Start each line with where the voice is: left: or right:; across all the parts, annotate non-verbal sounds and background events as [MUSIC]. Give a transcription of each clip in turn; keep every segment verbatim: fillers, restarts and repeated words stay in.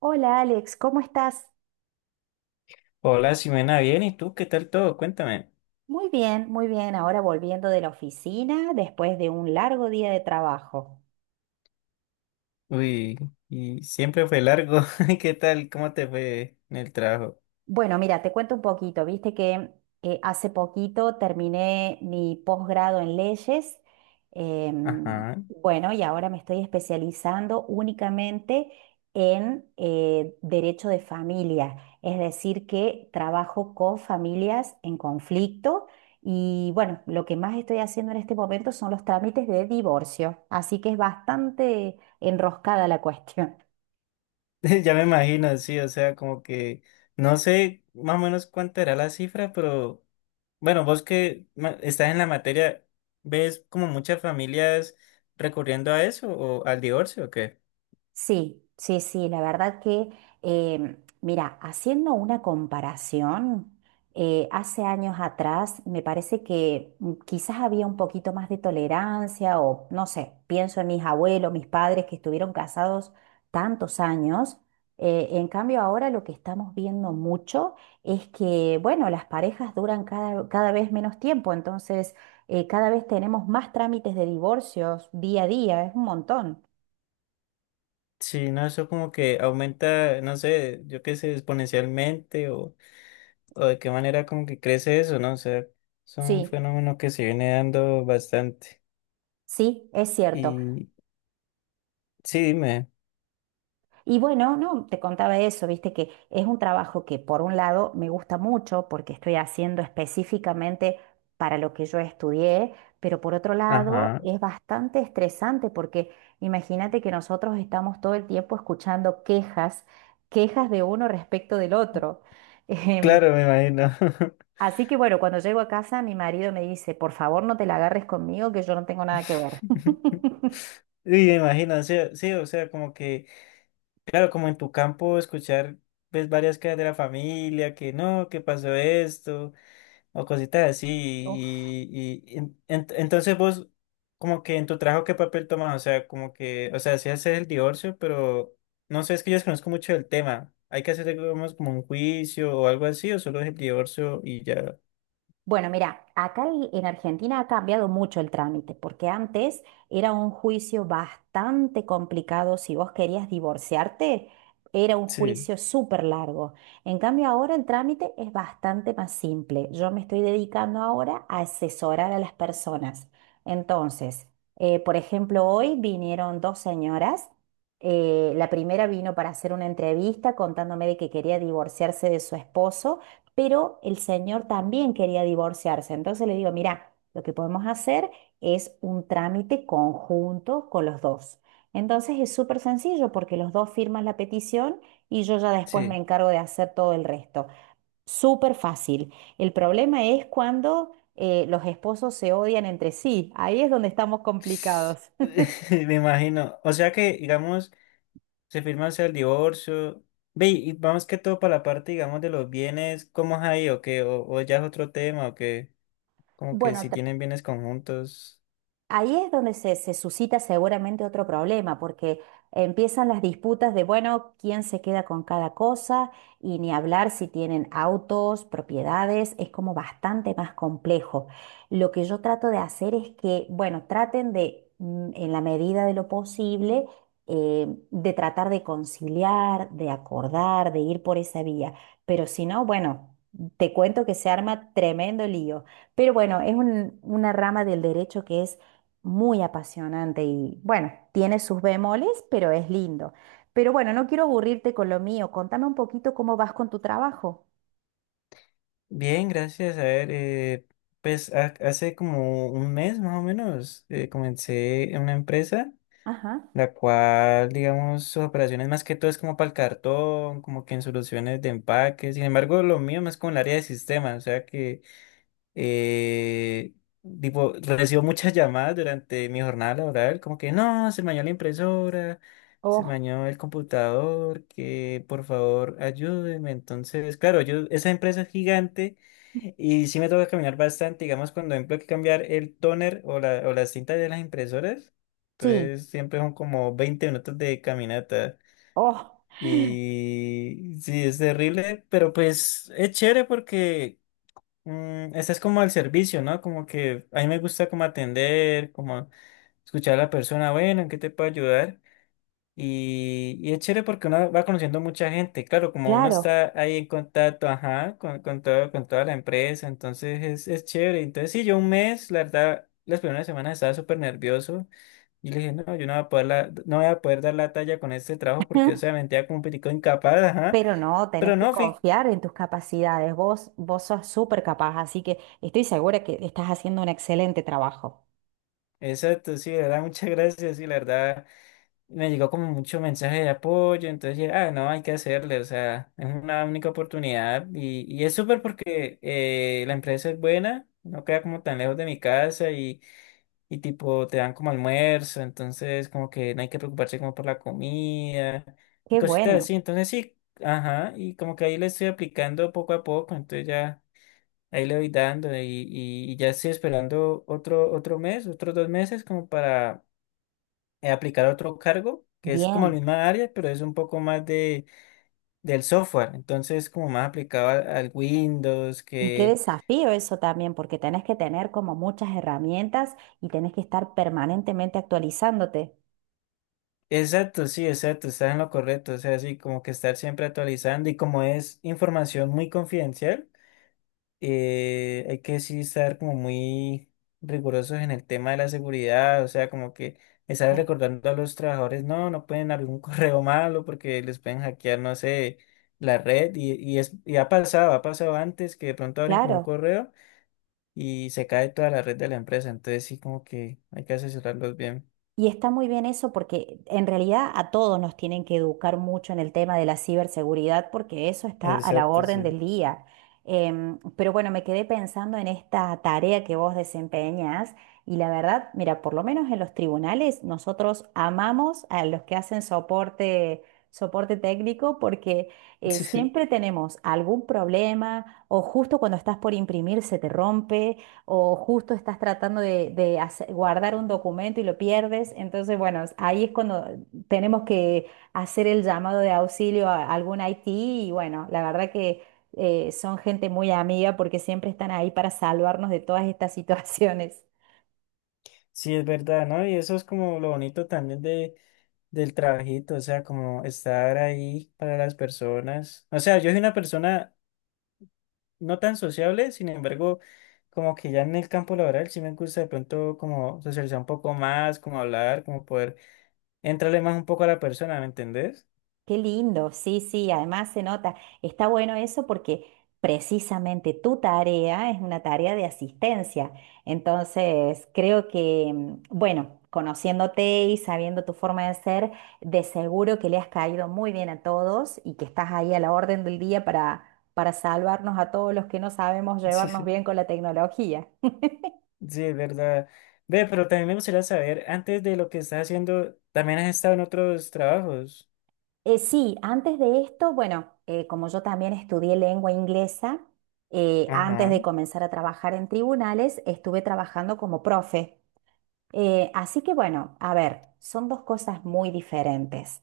right: Hola Alex, ¿cómo estás?
left: Hola, Ximena, bien, ¿y tú qué tal todo? Cuéntame.
right: Muy bien, muy bien. Ahora volviendo de la oficina después de un largo día de trabajo.
left: Uy, y siempre fue largo. [LAUGHS] ¿Qué tal? ¿Cómo te fue en el trabajo?
right: Bueno, mira, te cuento un poquito. Viste que eh, hace poquito terminé mi posgrado en leyes. em,
left: Ajá.
right: bueno, y ahora me estoy especializando únicamente en eh, derecho de familia. Es decir, que trabajo con familias en conflicto. Y bueno, lo que más estoy haciendo en este momento son los trámites de divorcio. Así que es bastante enroscada la cuestión.
left: [LAUGHS] Ya me imagino, sí, o sea, como que no sé más o menos cuánta era la cifra, pero bueno, vos que ma- estás en la materia, ¿ves como muchas familias recurriendo a eso o al divorcio o qué?
right: Sí, sí, sí, la verdad que, eh, mira, haciendo una comparación, eh, hace años atrás me parece que mm, quizás había un poquito más de tolerancia o no sé, pienso en mis abuelos, mis padres que estuvieron casados tantos años. Eh, en cambio, ahora lo que estamos viendo mucho es que, bueno, las parejas duran cada, cada vez menos tiempo, entonces eh, cada vez tenemos más trámites de divorcios día a día, es un montón.
left: Sí, no, eso como que aumenta, no sé, yo qué sé, exponencialmente o... o de qué manera como que crece eso, ¿no? O sea, es un
right: Sí.
left: fenómeno que se viene dando bastante.
right: Sí, es cierto.
left: Y sí, dime.
right: Y bueno, no, te contaba eso, viste que es un trabajo que por un lado me gusta mucho porque estoy haciendo específicamente para lo que yo estudié, pero por otro lado
left: Ajá.
right: es bastante estresante porque imagínate que nosotros estamos todo el tiempo escuchando quejas, quejas de uno respecto del otro. [LAUGHS] Em,
left: Claro, me imagino.
right: Así que bueno, cuando llego a casa mi marido me dice, por favor no te la agarres conmigo que yo no tengo nada que ver.
left: [LAUGHS]
right: [LAUGHS]
left: Y me imagino, o sea, sí, o sea, como que, claro, como en tu campo escuchar, ves varias quejas de la familia, que no, que pasó esto, o cositas así. Y, y- y en- en- entonces vos, como que en tu trabajo, ¿qué papel tomas? O sea, como que, o sea, sí haces el divorcio, pero no sé, es que yo desconozco mucho del tema. ¿Hay que hacer, digamos, como un juicio o algo así, o solo es el divorcio y ya?
right: Bueno, mira, acá el- en Argentina ha cambiado mucho el trámite, porque antes era un juicio bastante complicado. Si vos querías divorciarte, era un
left: Sí,
right: juicio súper largo. En cambio, ahora el trámite es bastante más simple. Yo me estoy dedicando ahora a asesorar a las personas. Entonces, eh, por ejemplo, hoy vinieron dos señoras. Eh, la primera vino para hacer una entrevista contándome de que quería divorciarse de su esposo pero el señor también quería divorciarse. Entonces le digo, mira, lo que podemos hacer es un trámite conjunto con los dos. Entonces es súper sencillo porque los dos firman la petición y yo ya después me
left: sí.
right: encargo de hacer todo el resto. Súper fácil. El problema es cuando eh, los esposos se odian entre sí. Ahí es donde estamos complicados.
left: [LAUGHS]
right: [LAUGHS]
left: Me imagino. O sea que, digamos, se firma o sea, el divorcio. Ve, y vamos que todo para la parte, digamos, de los bienes, ¿cómo es ahí o qué? ¿O, o ya es otro tema o qué? Como que
right: Bueno,
left: si tienen bienes conjuntos.
right: ahí es donde se, se suscita seguramente otro problema, porque empiezan las disputas de, bueno, quién se queda con cada cosa y ni hablar si tienen autos, propiedades, es como bastante más complejo. Lo que yo trato de hacer es que, bueno, traten de, mm, en la medida de lo posible, eh, de tratar de conciliar, de acordar, de ir por esa vía, pero si no, bueno, te cuento que se arma tremendo lío. Pero bueno, es un- una rama del derecho que es muy apasionante y bueno, tiene sus bemoles, pero es lindo. Pero bueno, no quiero aburrirte con lo mío. Contame un poquito cómo vas con tu trabajo.
left: Bien, gracias. A ver, eh, pues ha- hace como un mes más o menos, eh, comencé en una empresa,
right: Ajá.
left: la cual, digamos, sus operaciones más que todo es como para el cartón, como que en soluciones de empaque. Sin embargo, lo mío más como el área de sistemas, o sea que eh, tipo, recibo muchas [LAUGHS] llamadas durante mi jornada laboral, como que no, se me dañó la impresora, se me
right: Oh,
left: dañó el computador, que por favor ayúdenme. Entonces, claro, yo, esa empresa es gigante y sí me toca caminar bastante, digamos, cuando tengo que cambiar el toner o, la, o las cintas de las impresoras.
right: sí.
left: Entonces, siempre son como veinte minutos de caminata.
right: Oh,
left: Y sí, es terrible, pero pues es chévere porque Mm, este es como al servicio, ¿no? Como que a mí me gusta como atender, como escuchar a la persona, bueno, ¿en qué te puedo ayudar? Y, y es chévere porque uno va conociendo mucha gente, claro, como uno
right: claro.
left: está ahí en contacto, ajá, con, con todo, con toda la empresa, entonces es, es chévere. Entonces sí, yo un mes, la verdad, las primeras semanas estaba súper nervioso y le dije, no, yo no voy a poder, la- no voy a poder dar la talla con este trabajo porque, o sea,
right: [LAUGHS]
left: me sentía como un poquito incapaz, ajá.
right: Pero no, tenés
left: Pero
right: que
left: no, fui.
right: confiar en tus capacidades. Vos, vos sos súper capaz, así que estoy segura que estás haciendo un excelente trabajo.
left: Exacto, sí, la verdad, [LAUGHS] muchas gracias, sí, la verdad, me llegó como mucho mensaje de apoyo, entonces dije, ah, no, hay que hacerle, o sea, es una única oportunidad y, y es súper porque eh, la empresa es buena, no queda como tan lejos de mi casa y, y tipo te dan como almuerzo, entonces como que no hay que preocuparse como por la comida y
right: Qué
left: cositas
right: bueno,
left: así, entonces sí, ajá, y como que ahí le estoy aplicando poco a poco, entonces ya ahí le voy dando y, y, y ya estoy esperando otro, otro mes, otros dos meses como para eh, aplicar otro cargo que es como la
right: bien.
left: misma área, pero es un poco más de, del software. Entonces, como más aplicado al, al Windows,
right: Y qué
left: que...
right: desafío eso también, porque tenés que tener como muchas herramientas y tenés que estar permanentemente actualizándote.
left: Exacto, sí, exacto, estás en lo correcto. O sea, sí, como que estar siempre actualizando y como es información muy confidencial. Eh, hay que sí estar como muy rigurosos en el tema de la seguridad, o sea, como que estar
right: Claro.
left: recordando a los trabajadores, no, no pueden abrir un [LAUGHS] correo malo porque les pueden hackear, no sé, la red y, y, es, y ha pasado, ha pasado antes que de pronto abren como un
right: Claro.
left: correo y se cae toda la red de la empresa, entonces sí como que hay que asesorarlos bien.
right: Y está muy bien eso porque en realidad a todos nos tienen que educar mucho en el tema de la ciberseguridad porque eso está a la
left: Exacto,
right: orden
left: sí.
right: del día. Em, pero bueno, me quedé pensando en esta tarea que vos desempeñas y la verdad, mira, por lo menos en los tribunales nosotros amamos a los que hacen soporte, soporte técnico porque eh, siempre
left: [LAUGHS]
right: tenemos algún problema o justo cuando estás por imprimir se te rompe o justo estás tratando de, de hace- guardar un documento y lo pierdes. Entonces, bueno, ahí es cuando tenemos que hacer el llamado de auxilio a algún I T y bueno, la verdad que eh, son gente muy amiga porque siempre están ahí para salvarnos de todas estas [LAUGHS] situaciones.
left: Sí, es verdad, ¿no? Y eso es como lo bonito también de del trabajito, o sea, como estar ahí para las personas. O sea, yo soy una persona no tan sociable, sin embargo, como que ya en el campo laboral sí me gusta de pronto como socializar un poco más, como hablar, como poder entrarle más un poco a la persona, ¿me entendés?
right: Qué lindo, sí, sí, además se nota, está bueno eso porque precisamente tu tarea es una tarea de asistencia. Entonces, creo que, mm, bueno, conociéndote y sabiendo tu forma de ser, de seguro que le has caído muy bien a todos y que estás ahí a la orden del día para, para salvarnos a todos los que no sabemos
left: [LAUGHS] Sí,
right: llevarnos
left: sí,
right: bien con la tecnología.
left: sí, es verdad. Ve, pero también me gustaría saber, antes de lo que estás haciendo, ¿también has estado en otros trabajos?
right: Eh, sí, antes de esto, bueno, eh, como yo también estudié lengua inglesa, eh, antes
left: Ajá,
right: de comenzar a trabajar en tribunales, estuve trabajando como profe. Eh, así que bueno, a ver, son dos cosas muy diferentes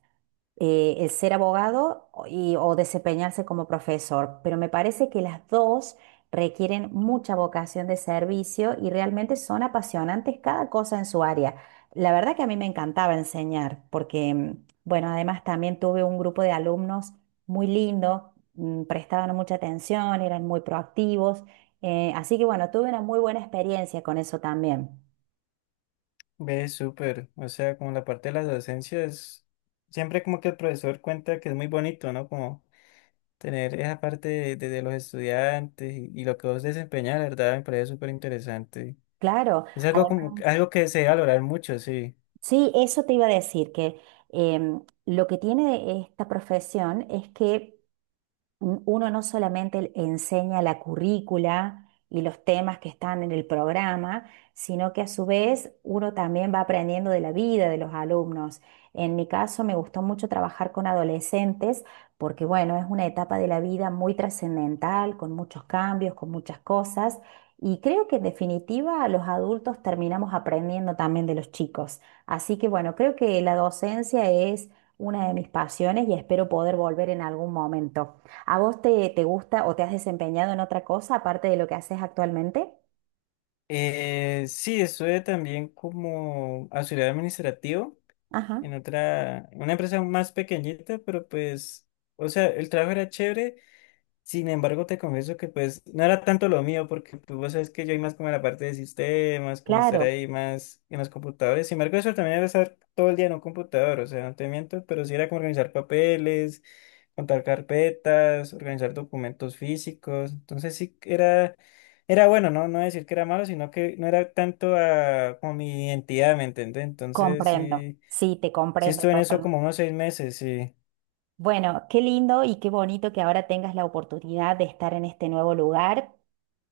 right: eh, el ser abogado y, o desempeñarse como profesor, pero me parece que las dos requieren mucha vocación de servicio y realmente son apasionantes cada cosa en su área. La verdad que a mí me encantaba enseñar porque, mm, bueno, además también tuve un grupo de alumnos muy lindo, mm, prestaban mucha atención, eran muy proactivos, eh, así que bueno, tuve una muy buena experiencia con eso también.
left: ve, súper. O sea, como la parte de las docencias, siempre como que el profesor cuenta que es muy bonito, ¿no? Como tener esa parte de, de- de los estudiantes y, y lo que vos desempeñas, la verdad, me parece súper interesante.
right: Claro.
left: Es algo,
right: Además.
left: como, algo que se debe valorar mucho, sí.
right: Sí, eso te iba a decir, que em, lo que tiene esta profesión es que uno no solamente enseña la currícula y los temas que están en el programa, sino que a su vez uno también va aprendiendo de la vida de los alumnos. En mi caso me gustó mucho trabajar con adolescentes porque, bueno, es una etapa de la vida muy trascendental, con muchos cambios, con muchas cosas. Y creo que en definitiva los adultos terminamos aprendiendo también de los chicos. Así que bueno, creo que la docencia es una de mis pasiones y espero poder volver en algún momento. ¿A vos te, te gusta o te has desempeñado en otra cosa aparte de lo que haces actualmente?
left: Eh, sí, estuve también como auxiliar administrativo
right: Ajá,
left: en otra, en una empresa más pequeñita, pero pues, o sea, el trabajo era chévere. Sin embargo, te confieso que pues no era tanto lo mío, porque pues vos sabes que yo hay más como en la parte de sistemas, como estar
right: claro,
left: ahí más en los computadores. Sin embargo, eso también era estar todo el día en un computador, o sea, no te miento, pero sí era como organizar papeles, contar carpetas, organizar documentos físicos. Entonces sí que era, era bueno, ¿no? No decir que era malo, sino que no era tanto a, como mi identidad, ¿me entiendes? Entonces
right: comprendo.
left: sí,
right: Sí, te
left: sí
right: comprendo
left: estuve en eso
right: totalmente.
left: como unos seis meses, sí.
right: Bueno, qué lindo y qué bonito que ahora tengas la oportunidad de estar en este nuevo lugar.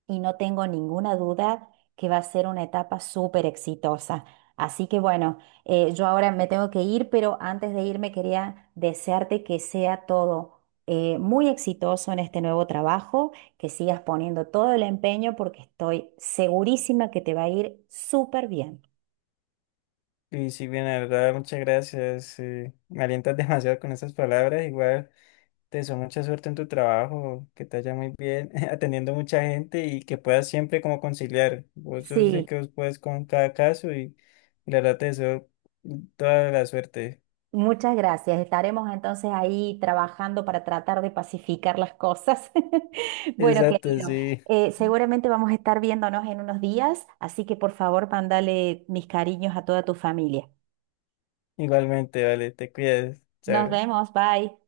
right: Y no tengo ninguna duda que va a ser una etapa súper exitosa. Así que bueno, eh, yo ahora me tengo que ir, pero antes de irme quería desearte que sea todo eh, muy exitoso en este nuevo trabajo, que sigas poniendo todo el empeño porque estoy segurísima que te va a ir súper bien.
left: Y sí, bien, la verdad, muchas gracias. Eh, me alientas [LAUGHS] demasiado con esas palabras. Igual te deseo mucha suerte en tu trabajo, que te vaya muy bien, [LAUGHS] atendiendo mucha gente y que puedas siempre como conciliar. Vos Yo sé
right: Sí,
left: que vos puedes con cada caso y, y la verdad te deseo toda la suerte.
right: muchas gracias. Estaremos entonces ahí trabajando para tratar de pacificar las cosas. [LAUGHS] Bueno,
left: Exacto,
right: querido,
left: sí.
right: eh, seguramente vamos a estar viéndonos en unos días, así que por favor, mándale mis cariños a toda tu familia.
left: Igualmente, vale, te cuidas.
right: Nos
left: Chao.
right: vemos, bye.